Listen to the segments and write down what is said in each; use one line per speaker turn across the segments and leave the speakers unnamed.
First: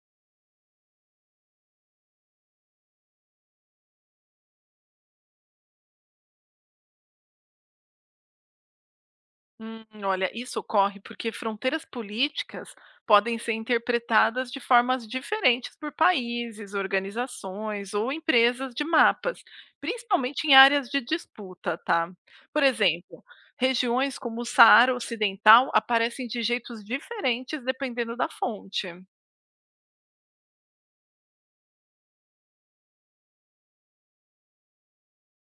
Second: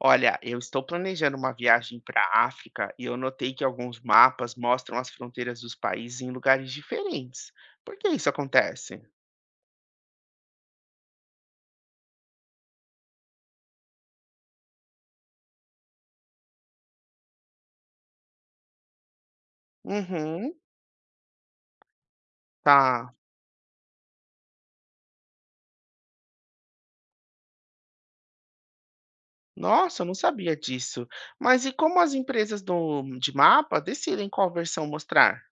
Olha, eu estou planejando uma viagem para a África e eu notei que alguns mapas mostram as fronteiras dos países em lugares diferentes. Por que isso acontece?
Olha, isso ocorre porque fronteiras políticas podem ser interpretadas de formas diferentes por países, organizações ou empresas de mapas, principalmente em
Uhum,
áreas de disputa, tá? Por
tá.
exemplo, regiões como o Saara Ocidental aparecem de jeitos diferentes dependendo da fonte.
Nossa, eu não sabia disso. Mas e como as empresas de mapa decidem qual versão mostrar?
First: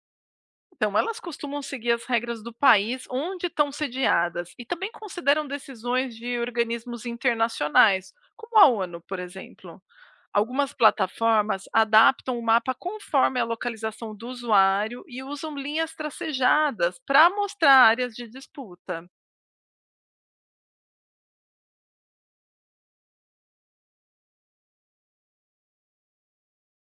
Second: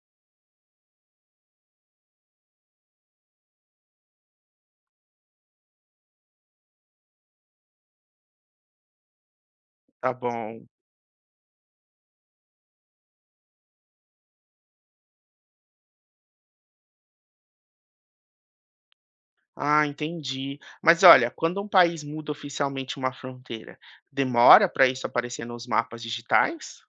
Então, elas costumam seguir as regras do país onde estão sediadas e também consideram decisões de organismos internacionais, como a ONU, por exemplo.
Tá bom.
Algumas plataformas adaptam o mapa conforme a localização do usuário e usam linhas tracejadas para mostrar áreas de disputa.
Ah, entendi. Mas olha, quando um país muda oficialmente uma fronteira, demora para isso aparecer nos mapas digitais?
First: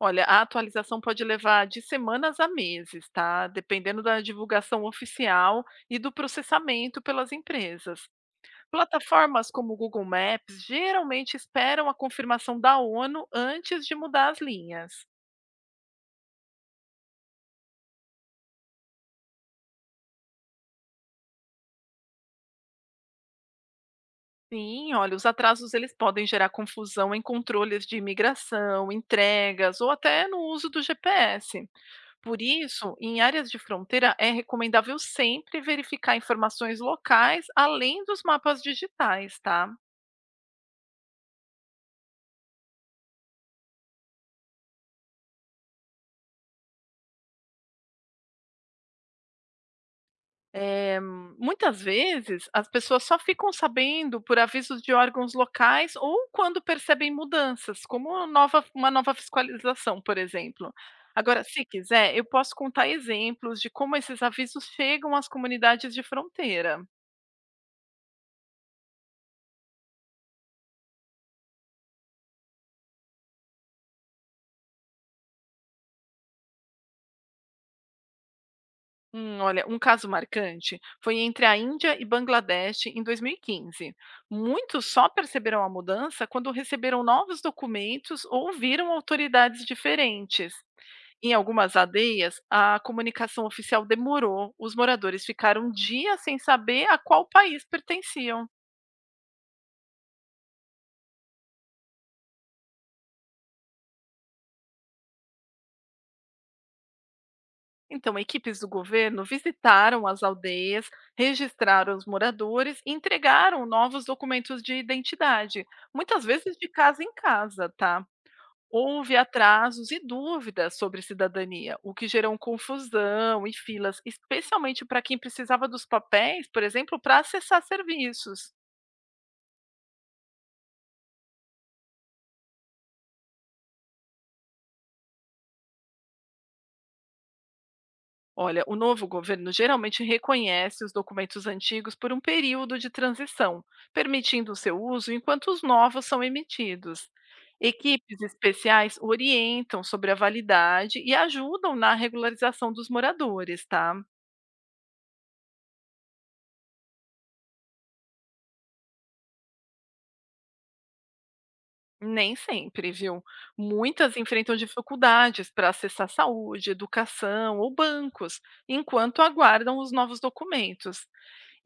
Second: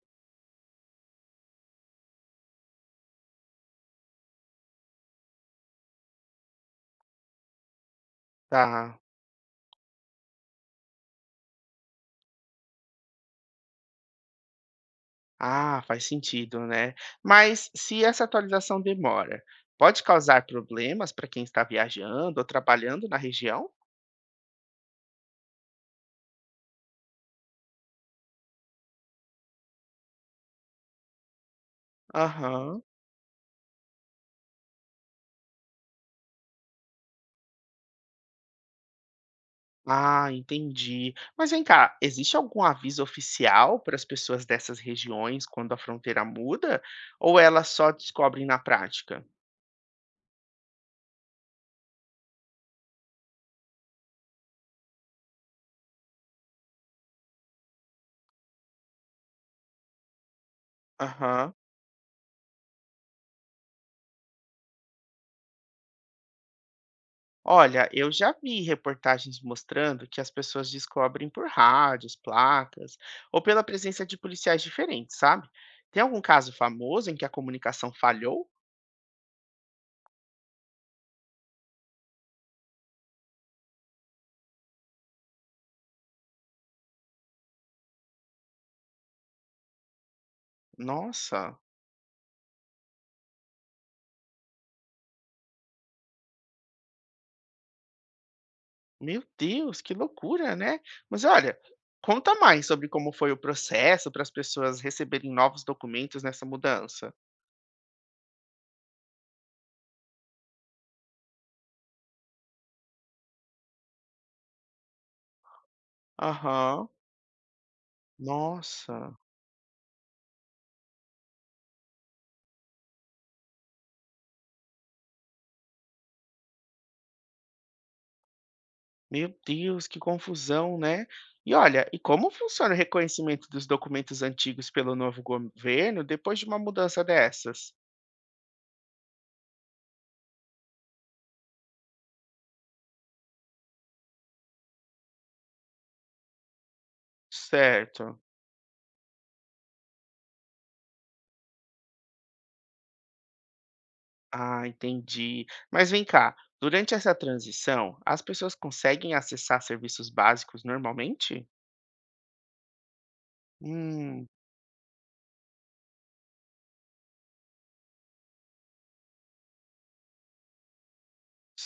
Olha, a atualização pode levar de semanas a meses, tá? Dependendo da divulgação oficial e do processamento pelas empresas.
Tá.
Plataformas como o Google Maps geralmente esperam a confirmação da ONU antes de mudar as linhas.
Ah, faz sentido, né? Mas se essa atualização demora, pode causar problemas para quem está viajando ou trabalhando na região?
Sim, olha, os atrasos eles podem gerar confusão em controles de imigração, entregas ou até no uso do GPS. Por
Aham.
isso, em áreas de fronteira é recomendável sempre verificar informações locais além dos mapas digitais, tá?
Ah, entendi. Mas vem cá, existe algum aviso oficial para as pessoas dessas regiões quando a fronteira muda? Ou elas só descobrem na prática?
Eh, Muitas vezes as pessoas só ficam sabendo por avisos de órgãos locais ou quando percebem mudanças, como uma nova fiscalização, por exemplo. Agora,
Aham.
se quiser, eu posso contar exemplos de como esses avisos chegam às comunidades de fronteira.
Olha, eu já vi reportagens mostrando que as pessoas descobrem por rádios, placas ou pela presença de policiais diferentes, sabe? Tem algum caso famoso em que a comunicação falhou?
Olha, um caso marcante foi entre a Índia e Bangladesh em 2015. Muitos só perceberam a mudança quando receberam novos documentos ou viram autoridades diferentes. Em
Nossa,
algumas aldeias, a comunicação oficial demorou, os moradores ficaram dias sem saber a qual país pertenciam.
meu Deus, que loucura, né? Mas olha, conta mais sobre como foi o processo para as pessoas receberem novos documentos nessa mudança.
Então, equipes do governo visitaram as aldeias, registraram os moradores e entregaram novos documentos de identidade, muitas vezes de
Aham,
casa em casa, tá? Houve
nossa.
atrasos e dúvidas sobre cidadania, o que gerou confusão e filas, especialmente para quem precisava dos papéis, por exemplo, para acessar serviços.
Meu Deus, que confusão, né? E olha, e como funciona o reconhecimento dos documentos antigos pelo novo governo depois de uma mudança dessas?
Olha, o novo governo geralmente reconhece os documentos antigos por um período de transição, permitindo o seu uso enquanto os novos são emitidos. Equipes
Certo.
especiais orientam sobre a validade e ajudam na regularização dos moradores, tá?
Ah, entendi. Mas vem cá, durante essa transição, as pessoas conseguem acessar serviços básicos normalmente?
Nem sempre, viu? Muitas
Hum,
enfrentam dificuldades para acessar saúde, educação ou bancos, enquanto aguardam os novos documentos.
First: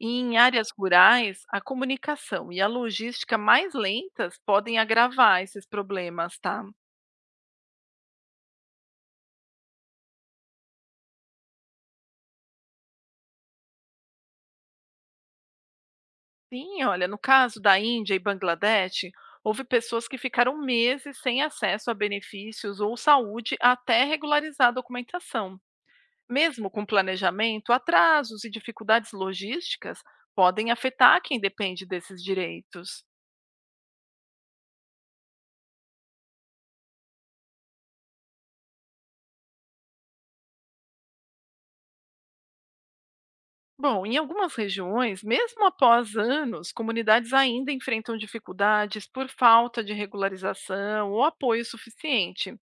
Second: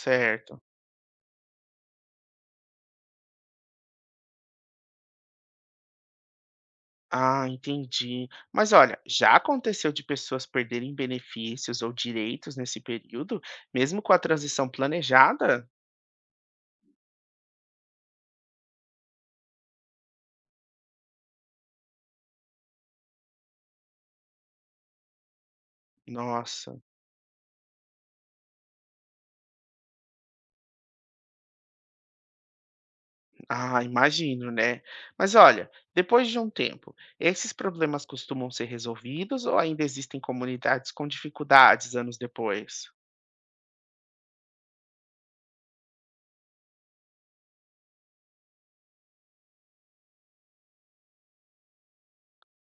E em áreas rurais, a comunicação e a logística mais lentas podem agravar esses problemas, tá?
Ah, entendi. Mas olha, já aconteceu de pessoas perderem benefícios ou direitos nesse período, mesmo com a transição planejada?
Sim, olha, no caso da Índia e Bangladesh, houve pessoas que ficaram meses sem acesso a benefícios ou saúde até regularizar a documentação. Mesmo
Nossa.
com planejamento, atrasos e dificuldades logísticas podem afetar quem depende desses direitos.
Ah, imagino, né? Mas olha, depois de um tempo, esses problemas costumam ser resolvidos ou ainda existem comunidades com dificuldades anos depois?
Bom, em algumas regiões, mesmo após anos, comunidades ainda enfrentam dificuldades por falta de regularização ou apoio suficiente.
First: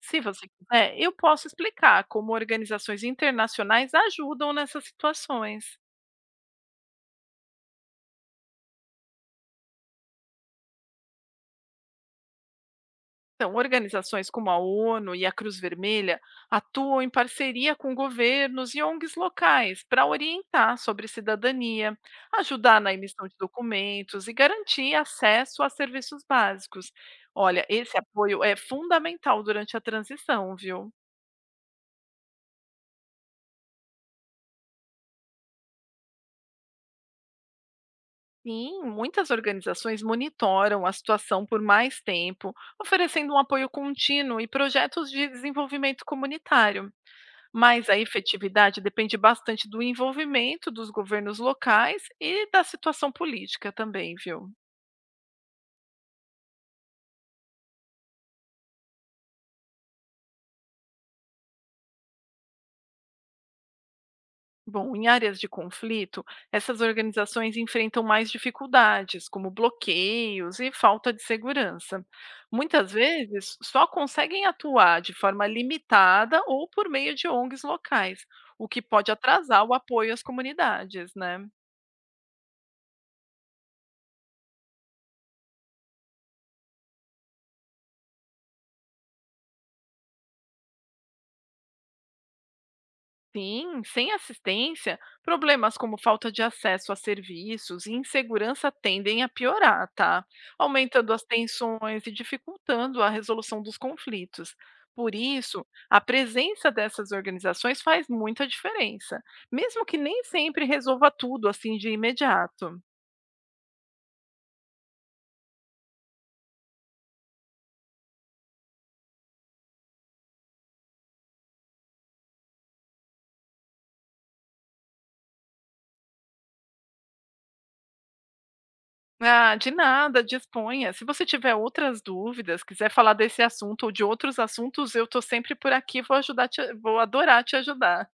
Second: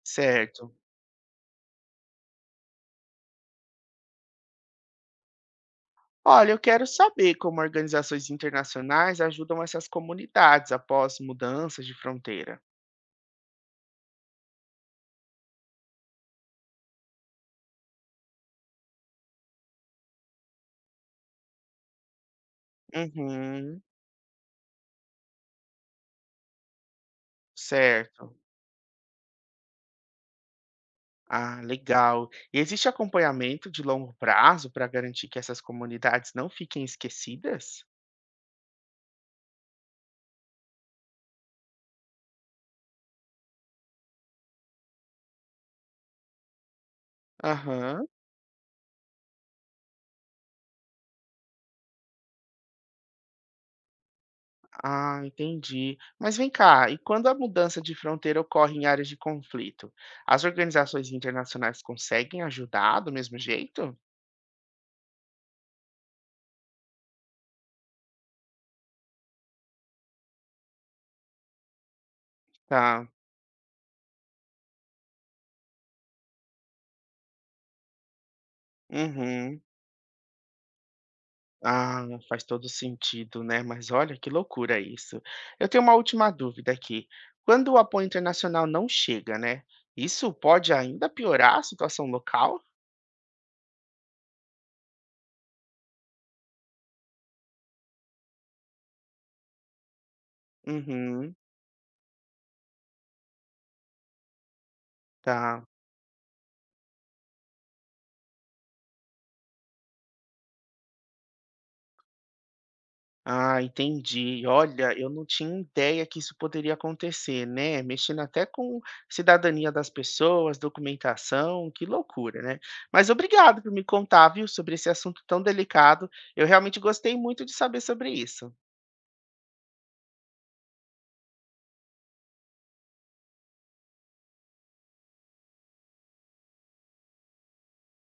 Se você
Certo.
quiser, eu posso explicar como organizações internacionais ajudam nessas situações.
Olha, eu quero saber como organizações internacionais ajudam essas comunidades após mudanças de fronteira.
Então, organizações como a ONU e a Cruz Vermelha atuam em parceria com governos e ONGs locais para orientar sobre cidadania, ajudar na emissão de
Uhum,
documentos e garantir acesso a serviços básicos. Olha, esse
certo.
apoio é fundamental durante a transição, viu?
Ah, legal. E existe acompanhamento de longo prazo para garantir que essas comunidades não fiquem esquecidas?
Sim, muitas organizações monitoram a situação por mais tempo, oferecendo um apoio contínuo e projetos de desenvolvimento comunitário. Mas a
Aham.
efetividade depende bastante do envolvimento dos governos locais e da situação política também, viu?
Ah, entendi. Mas vem cá, e quando a mudança de fronteira ocorre em áreas de conflito, as organizações internacionais conseguem ajudar do mesmo jeito?
Bom, em áreas de conflito, essas organizações enfrentam mais dificuldades, como bloqueios e falta de segurança. Muitas
Tá.
vezes, só conseguem atuar de forma limitada ou por meio de ONGs locais, o que pode
Uhum.
atrasar o apoio às comunidades, né?
Ah, faz todo sentido, né? Mas olha que loucura isso. Eu tenho uma última dúvida aqui. Quando o apoio internacional não chega, né? Isso pode ainda piorar a situação local?
Sim, sem assistência, problemas como falta de acesso a serviços e insegurança tendem a piorar, tá? Aumentando as
Uhum.
tensões e dificultando a resolução dos conflitos. Por
Tá.
isso, a presença dessas organizações faz muita diferença, mesmo que nem sempre resolva tudo assim de imediato.
Ah, entendi. Olha, eu não tinha ideia que isso poderia acontecer, né? Mexendo até com cidadania das pessoas, documentação, que loucura, né? Mas obrigado por me contar, viu, sobre esse assunto tão delicado. Eu realmente gostei muito de saber sobre isso.
Ah, de nada, disponha. Se você tiver outras dúvidas, quiser falar desse assunto ou de outros assuntos, eu estou sempre por aqui, vou ajudar, vou adorar te ajudar.